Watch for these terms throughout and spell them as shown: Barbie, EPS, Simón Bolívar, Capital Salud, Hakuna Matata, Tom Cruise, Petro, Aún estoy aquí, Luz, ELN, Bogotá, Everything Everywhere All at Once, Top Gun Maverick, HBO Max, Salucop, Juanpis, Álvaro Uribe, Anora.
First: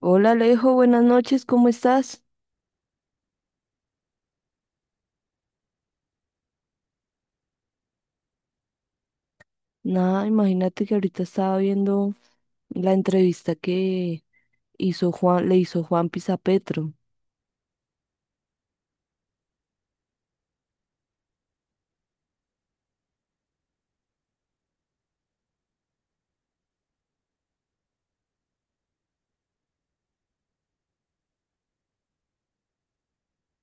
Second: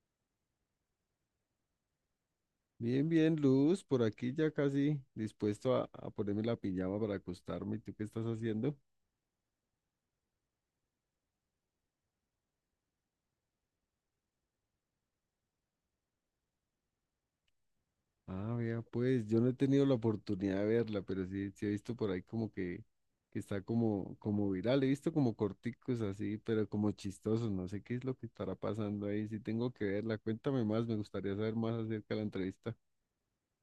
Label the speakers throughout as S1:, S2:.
S1: Hola Alejo, buenas noches, ¿cómo estás?
S2: Bien, bien, Luz, por aquí ya casi dispuesto a ponerme la pijama para acostarme. ¿Y tú qué estás haciendo?
S1: Nada, imagínate que ahorita estaba viendo la entrevista que le hizo Juanpis a Petro.
S2: Ah, vea, pues yo no he tenido la oportunidad de verla, pero sí, sí he visto por ahí que está como, como viral. He visto como corticos así, pero como chistosos. No sé qué es lo que estará pasando ahí. Sí tengo que verla. Cuéntame más, me gustaría saber más acerca de la entrevista.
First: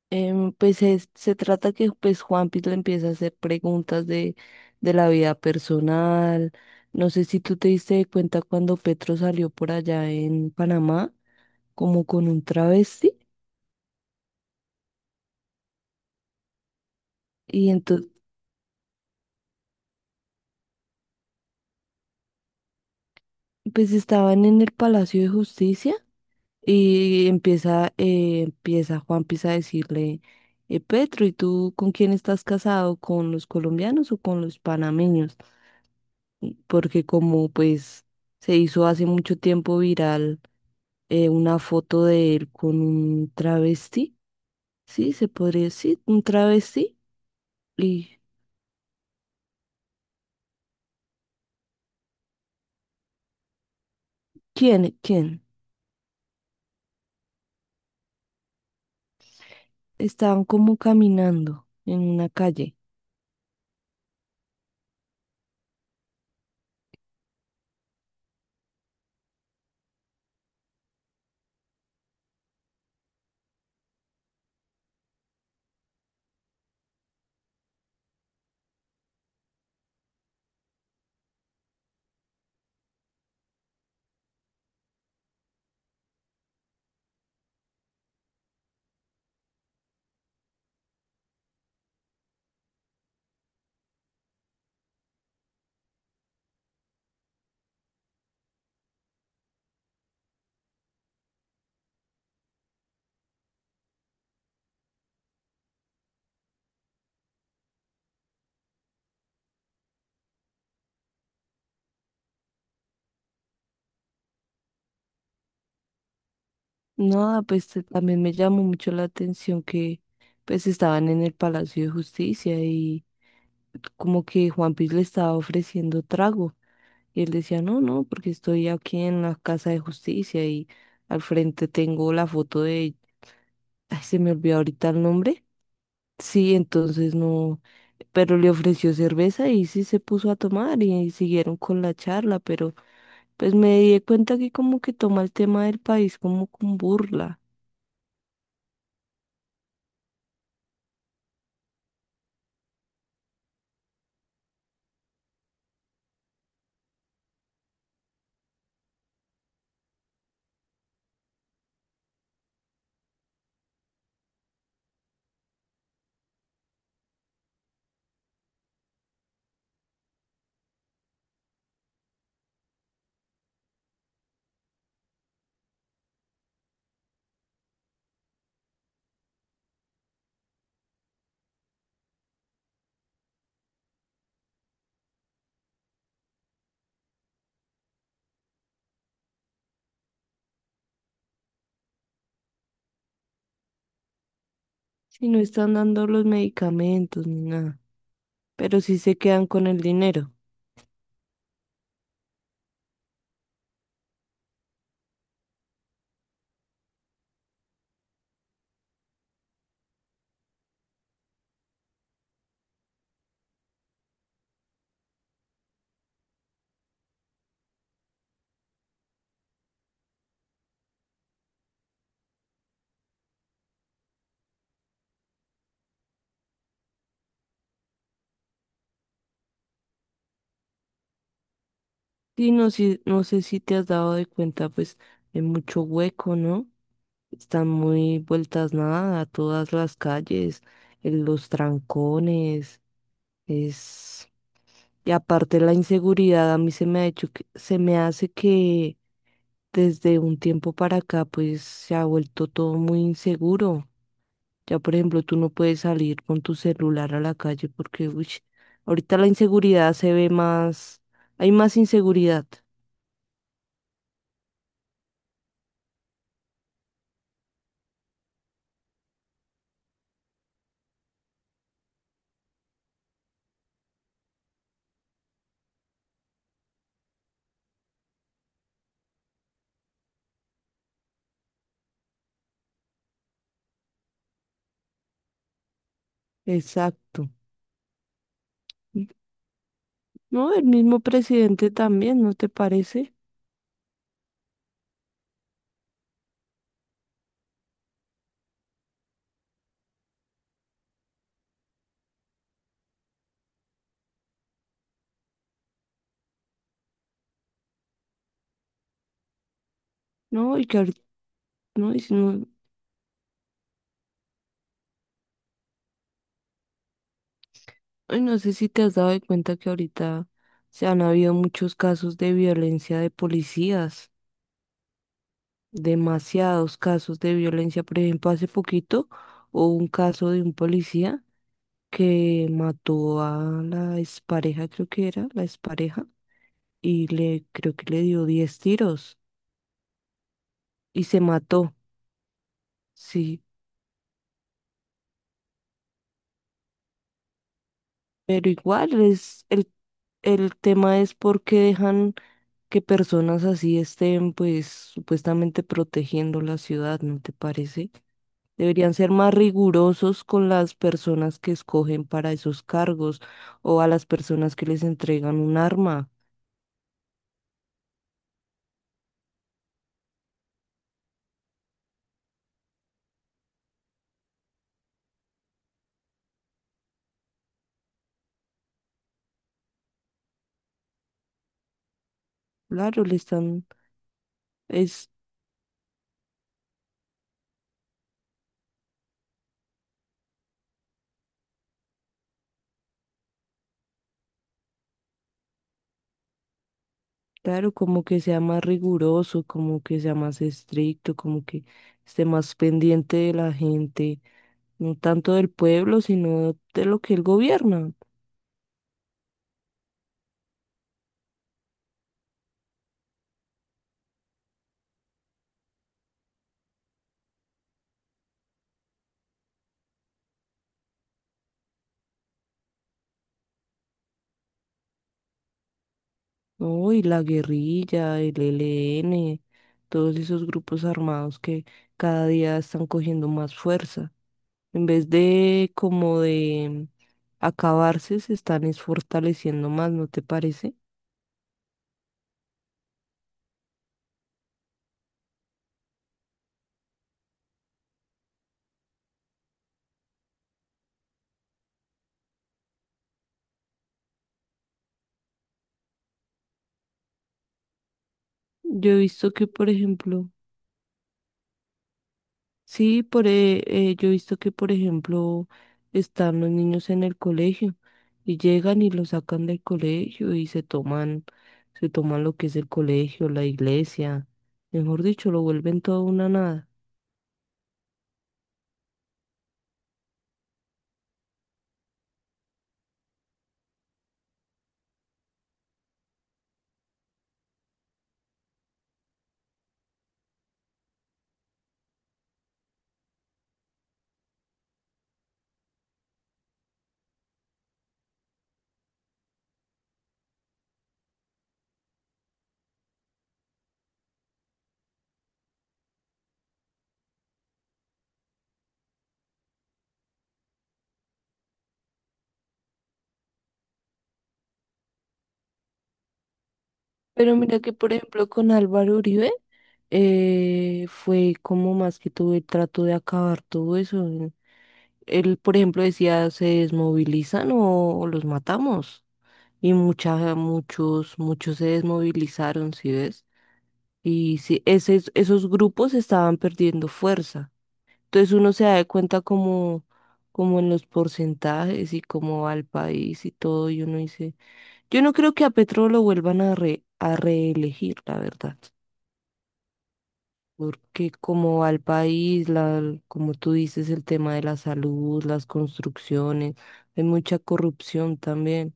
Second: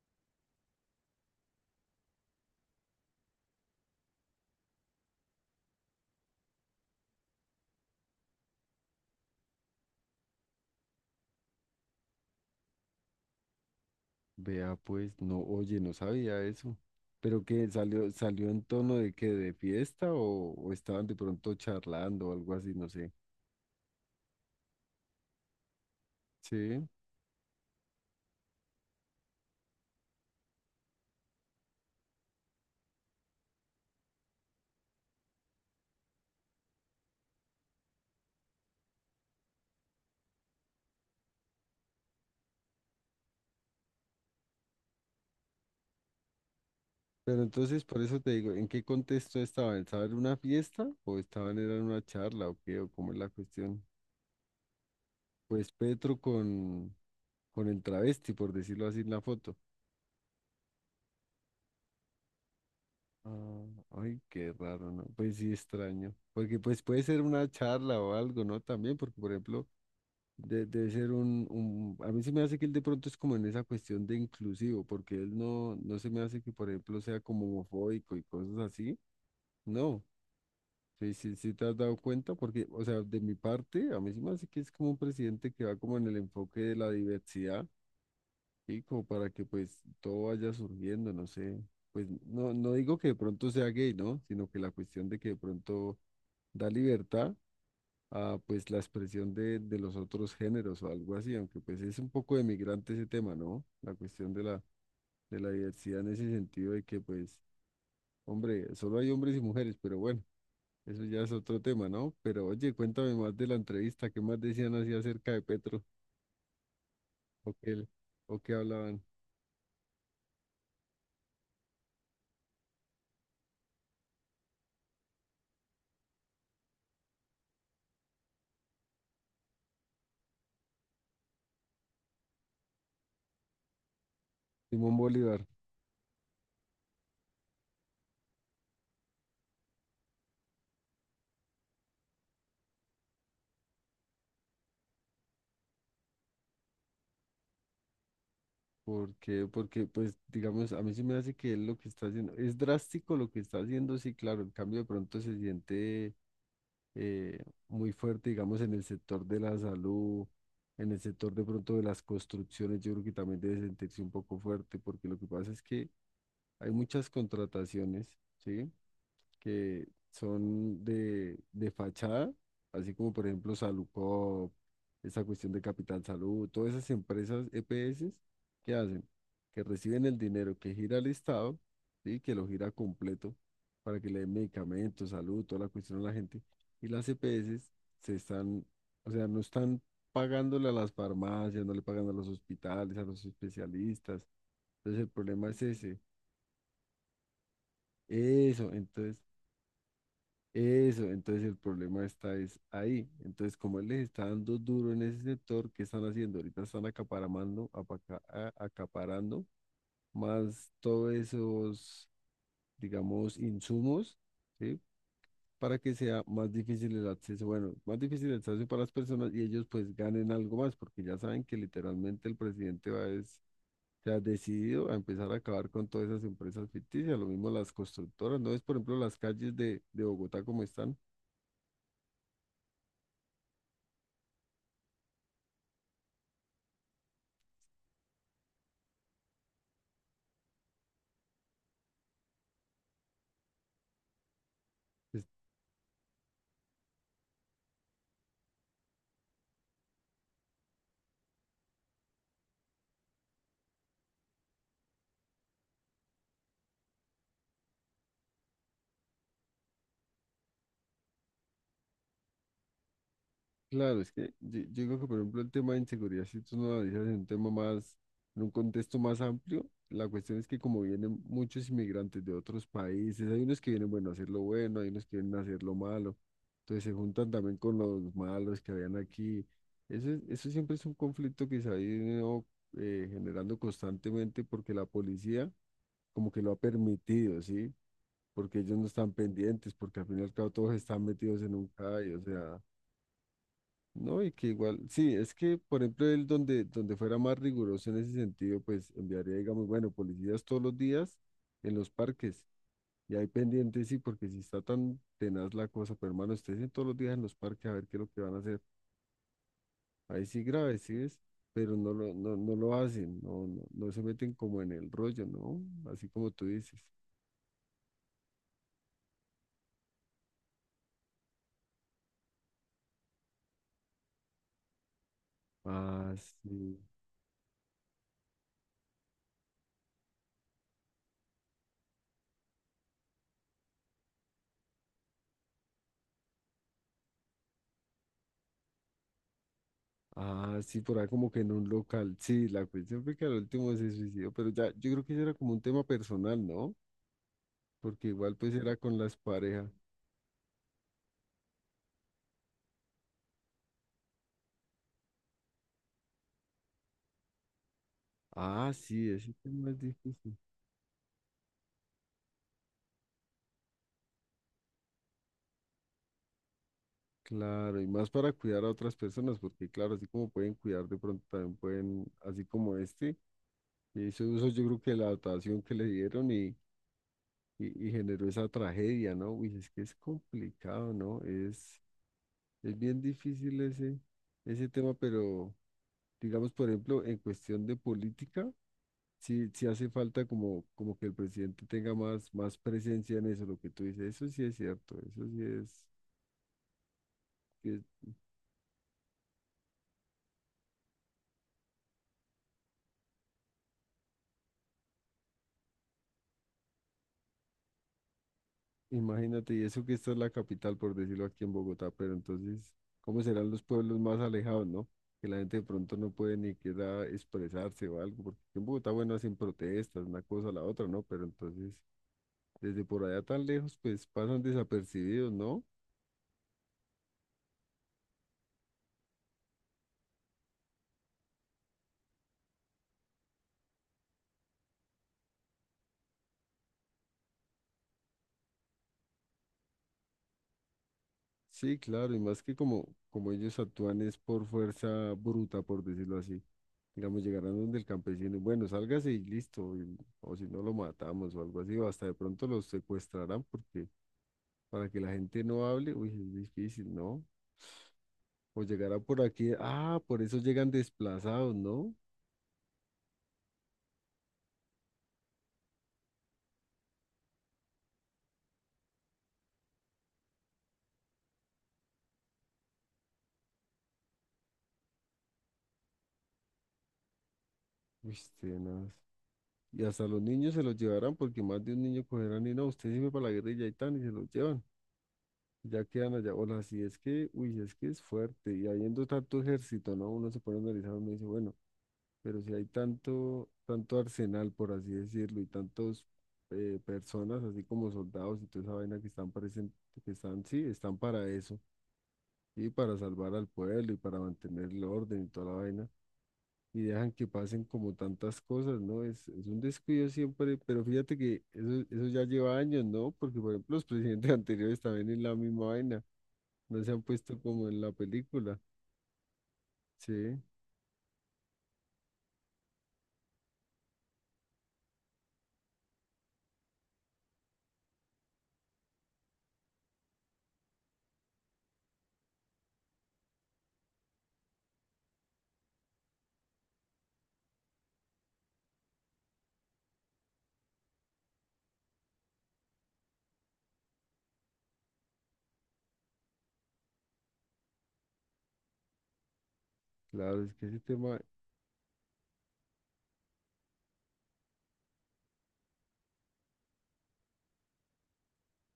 S1: Se trata que pues Juanpis le empieza a hacer preguntas de la vida personal. No sé si tú te diste cuenta cuando Petro salió por allá en Panamá, como con un travesti,
S2: Vea, pues, no, oye, no sabía eso. ¿Pero
S1: y
S2: qué
S1: entonces
S2: salió, salió en tono de que de fiesta o estaban de pronto charlando o algo así? No sé.
S1: pues estaban en el Palacio de Justicia.
S2: Sí,
S1: Y empieza a decirle, Petro, ¿y tú con quién estás casado? ¿Con los colombianos o con los panameños? Porque como pues se hizo hace mucho tiempo viral una foto de él con un travesti, ¿sí? Se podría decir, un travesti.
S2: pero entonces por eso
S1: ¿Y
S2: te digo, ¿en qué contexto estaban? ¿Estaban en una fiesta o estaban era en una charla o qué? ¿O cómo es la cuestión?
S1: quién? ¿Quién?
S2: Pues Petro con el travesti, por decirlo así en la foto.
S1: Estaban como caminando en una calle.
S2: Ah, ay, qué raro, ¿no? Pues sí, extraño. Porque pues puede ser una charla o algo, ¿no? También, porque por ejemplo, debe ser un A mí se me hace que él de pronto es como en esa cuestión de inclusivo, porque él no, no se me hace que por ejemplo sea como homofóbico y cosas así. No. Sí, sí, sí, te has dado cuenta, porque, o sea, de mi parte, a mí sí me hace que es como un presidente que va como en el enfoque de la diversidad y como para que pues todo vaya surgiendo, no sé, pues no, no digo que de pronto sea gay, ¿no? Sino que la cuestión de que de pronto da libertad a pues la expresión de los otros géneros o algo así, aunque pues es un poco de migrante ese tema, ¿no? La cuestión de la, De la diversidad en ese sentido de que pues, hombre, solo hay hombres y mujeres, pero bueno. Eso ya es otro tema, ¿no? Pero oye, cuéntame más de la entrevista, ¿qué más decían así acerca de Petro?
S1: No,
S2: ¿O
S1: pues
S2: qué,
S1: también me
S2: ¿O qué
S1: llamó mucho la
S2: hablaban?
S1: atención que pues estaban en el Palacio de Justicia y como que Juanpis le estaba ofreciendo trago y él decía, no, no, porque estoy aquí en la Casa de Justicia y al frente tengo la foto de, ay, se me olvidó ahorita
S2: Simón
S1: el
S2: Bolívar,
S1: nombre. Sí, entonces no, pero le ofreció cerveza y sí se puso a tomar y siguieron con la charla, pero pues me di cuenta que como que toma el tema del país como con burla,
S2: pues, digamos, a mí sí me hace que él lo que está haciendo, es drástico lo que está haciendo, sí, claro, el cambio de pronto se siente eh, muy fuerte, digamos, en el sector de la salud, en el sector de pronto de las construcciones, yo creo que también debe sentirse un poco fuerte, porque lo que pasa es que hay muchas contrataciones, ¿sí? Que son de fachada, así como por ejemplo Salucop, esa cuestión de Capital Salud, todas esas empresas EPS, que hacen? Que reciben el dinero que gira el Estado, ¿sí? Que lo gira completo para que le den medicamentos, salud, toda la cuestión a la gente. Y las EPS se están, o sea, no están pagándole a las farmacias, no le pagan a los hospitales, a los especialistas. Entonces el
S1: si no
S2: problema es
S1: están
S2: ese.
S1: dando los medicamentos ni nada,
S2: Eso,
S1: pero sí se
S2: entonces
S1: quedan con el dinero.
S2: eso, entonces el problema está es ahí. Entonces, como él les está dando duro en ese sector, ¿qué están haciendo? Ahorita están acaparando más todos esos, digamos, insumos, ¿sí? Para que sea más difícil el acceso, bueno, más difícil el acceso para las personas y ellos pues ganen algo más, porque ya saben que literalmente el presidente va es, se ha decidido a empezar a acabar con todas esas empresas ficticias, lo mismo las constructoras, ¿no es, por ejemplo, las calles de Bogotá como están?
S1: Y no sé, no sé si te has dado de cuenta, pues, de mucho hueco, ¿no? Están muy vueltas nada, todas las calles, en los trancones, es... Y aparte la inseguridad, a mí se me hace que desde un tiempo para acá, pues, se ha vuelto todo muy inseguro. Ya, por ejemplo, tú no puedes salir con tu celular a la calle porque, uy, ahorita la inseguridad se ve más, hay más inseguridad.
S2: Claro, es que yo digo que, por ejemplo, el tema de inseguridad, si tú no lo analizas en un contexto más amplio, la cuestión es que como vienen muchos inmigrantes de otros países, hay unos que vienen, bueno, a hacer lo bueno, hay unos que vienen a hacer lo malo, entonces se juntan también con los malos que habían aquí. Eso, eso siempre es un conflicto que se ha ido generando constantemente porque la policía como que lo ha
S1: Exacto.
S2: permitido, ¿sí? Porque ellos no están pendientes, porque al final y al cabo
S1: No, el
S2: todos
S1: mismo
S2: están metidos en un
S1: presidente
S2: callo,
S1: también,
S2: o
S1: ¿no te
S2: sea...
S1: parece?
S2: No, y que igual, sí, es que, por ejemplo, él donde fuera más riguroso en ese sentido, pues enviaría, digamos, bueno, policías todos los días en los parques. Y ahí pendientes, sí, porque si está tan tenaz la cosa, pero hermano, ustedes en todos los días en los parques a ver qué es lo que van a hacer. Ahí sí
S1: No, y que
S2: grave, sí
S1: ahorita,
S2: es, pero
S1: no, y si no,
S2: no lo hacen, no, no, no se meten como en el rollo, ¿no? Así como tú dices.
S1: ay, no sé si te has dado de cuenta que ahorita se han habido muchos casos de violencia de policías,
S2: Ah,
S1: demasiados
S2: sí.
S1: casos de violencia. Por ejemplo, hace poquito hubo un caso de un policía que mató a la expareja, creo que era, la expareja, y le, creo que le dio 10 tiros
S2: Ah, sí, por
S1: y
S2: ahí
S1: se
S2: como que en un
S1: mató,
S2: local. Sí, la cuestión fue que al
S1: sí.
S2: último se suicidó, pero ya, yo creo que eso era como un tema personal, ¿no? Porque igual
S1: Pero
S2: pues era
S1: igual
S2: con las
S1: es
S2: parejas.
S1: el tema es por qué dejan que personas así estén pues supuestamente protegiendo la ciudad, ¿no te parece?
S2: Ah,
S1: Deberían ser
S2: sí,
S1: más
S2: ese tema es
S1: rigurosos
S2: difícil.
S1: con las personas que escogen para esos cargos o a las personas que les entregan un arma.
S2: Claro, y más para cuidar a otras personas, porque claro, así como pueden cuidar, de pronto también pueden, así como este, que hizo uso yo creo que de la dotación que le dieron y generó esa tragedia, ¿no? Uy, es que es complicado, ¿no? Es bien
S1: Claro, le
S2: difícil
S1: están,
S2: ese, ese tema,
S1: es
S2: pero digamos, por ejemplo, en cuestión de política. Sí, sí hace falta como, como que el presidente tenga más, más presencia en eso, lo que tú dices, eso sí es cierto, eso sí es,
S1: claro,
S2: que-
S1: como que sea más riguroso, como que sea más estricto, como que esté más pendiente de la gente, no tanto del pueblo, sino de lo que él gobierna.
S2: imagínate, y eso que esta es la capital, por decirlo aquí en Bogotá, pero entonces, ¿cómo serán los pueblos más alejados, no? Que la gente de pronto no puede ni queda expresarse o algo, porque aquí en Bogotá, bueno, hacen protestas, una cosa a la otra, ¿no? Pero entonces, desde por allá tan lejos, pues pasan desapercibidos, ¿no?
S1: No, y la guerrilla, el E L N todos esos grupos armados que cada día están cogiendo más fuerza. En vez de como de acabarse, se están es fortaleciendo más, ¿no te parece?
S2: Sí, claro, y más que como, como ellos actúan es por fuerza bruta, por decirlo así. Digamos, llegarán donde el campesino, bueno, sálgase y listo, o si no lo matamos o algo así, o hasta de pronto los secuestrarán porque para que la gente no hable, uy, es difícil, ¿no? O
S1: Yo he
S2: llegará por
S1: visto que,
S2: aquí,
S1: por
S2: ah, por
S1: ejemplo,
S2: eso llegan desplazados, ¿no?
S1: sí, yo he visto que, por ejemplo, están los niños en el colegio y llegan y los sacan del colegio y se toman lo que es el colegio, la iglesia, mejor dicho, lo vuelven todo una nada.
S2: Uy, tenaz. Y hasta los niños se los llevarán porque más de un niño cogerán y no, usted sirve para la guerrilla y tan, y se los llevan. Ya quedan allá. Hola, así es que, uy, es que es fuerte. Y habiendo tanto ejército, ¿no? Uno se pone a analizar, uno dice, bueno, pero si hay tanto, tanto arsenal, por así decirlo, y tantos personas, así como soldados y toda esa vaina que están parecen, que están, sí, están para eso, y para salvar al pueblo y para mantener el orden y toda la vaina. Y dejan que pasen como tantas cosas, ¿no? Es un descuido siempre, pero fíjate que eso ya lleva años, ¿no? Porque, por ejemplo, los presidentes anteriores también en la misma vaina no se han
S1: Pero
S2: puesto
S1: mira
S2: como
S1: que,
S2: en la
S1: por ejemplo, con
S2: película.
S1: Álvaro Uribe
S2: Sí,
S1: fue como más que todo el trato de acabar todo eso. Él, por ejemplo, decía, se desmovilizan o los matamos. Y muchos se desmovilizaron, ¿sí ves? Y sí, esos grupos estaban perdiendo fuerza. Entonces uno se da de cuenta como, como en los porcentajes y cómo va el país y todo, y uno dice, yo no creo que a Petro lo vuelvan a, a reelegir, la verdad.
S2: claro, es que ese
S1: Porque
S2: tema,
S1: como al país, la, como tú dices, el tema de la salud, las construcciones, hay mucha corrupción también.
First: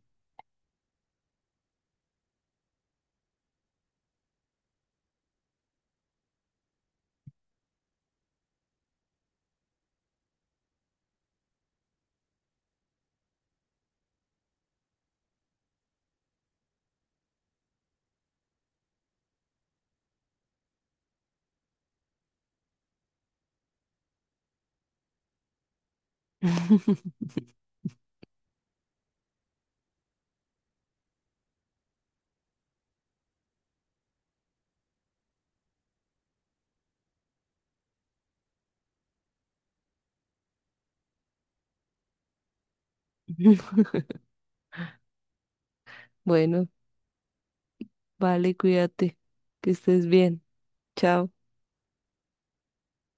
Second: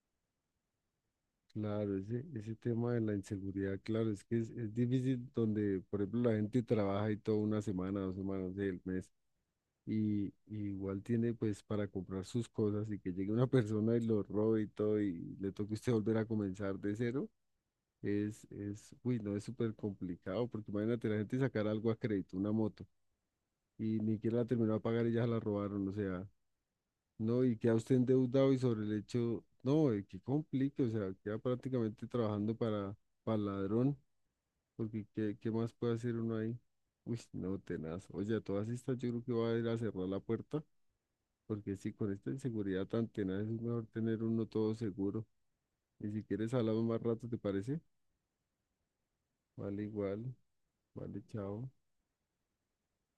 S2: claro, ese tema de la inseguridad, claro, es que es difícil donde, por ejemplo, la gente trabaja y toda una semana, dos semanas del mes, y igual tiene pues para comprar sus cosas y que llegue una persona y lo robe y todo y le toque a usted volver a comenzar de cero, es, uy, no, es súper complicado, porque imagínate la gente sacar algo a crédito, una moto, y ni siquiera la terminó a pagar y ya se la robaron, o sea. No, y queda usted endeudado y sobre el hecho, no, qué complique, o sea, queda prácticamente trabajando para ladrón, porque ¿qué, qué más puede hacer uno ahí? Uy, no, tenaz. Oye, a todas estas yo creo que va a ir a cerrar la puerta, porque si con esta inseguridad tan tenaz es mejor tener uno todo seguro. Y si quieres
S1: Bueno,
S2: hablamos más rato, ¿te parece?
S1: vale, cuídate, que
S2: Vale,
S1: estés
S2: igual,
S1: bien.
S2: vale,
S1: Chao.
S2: chao.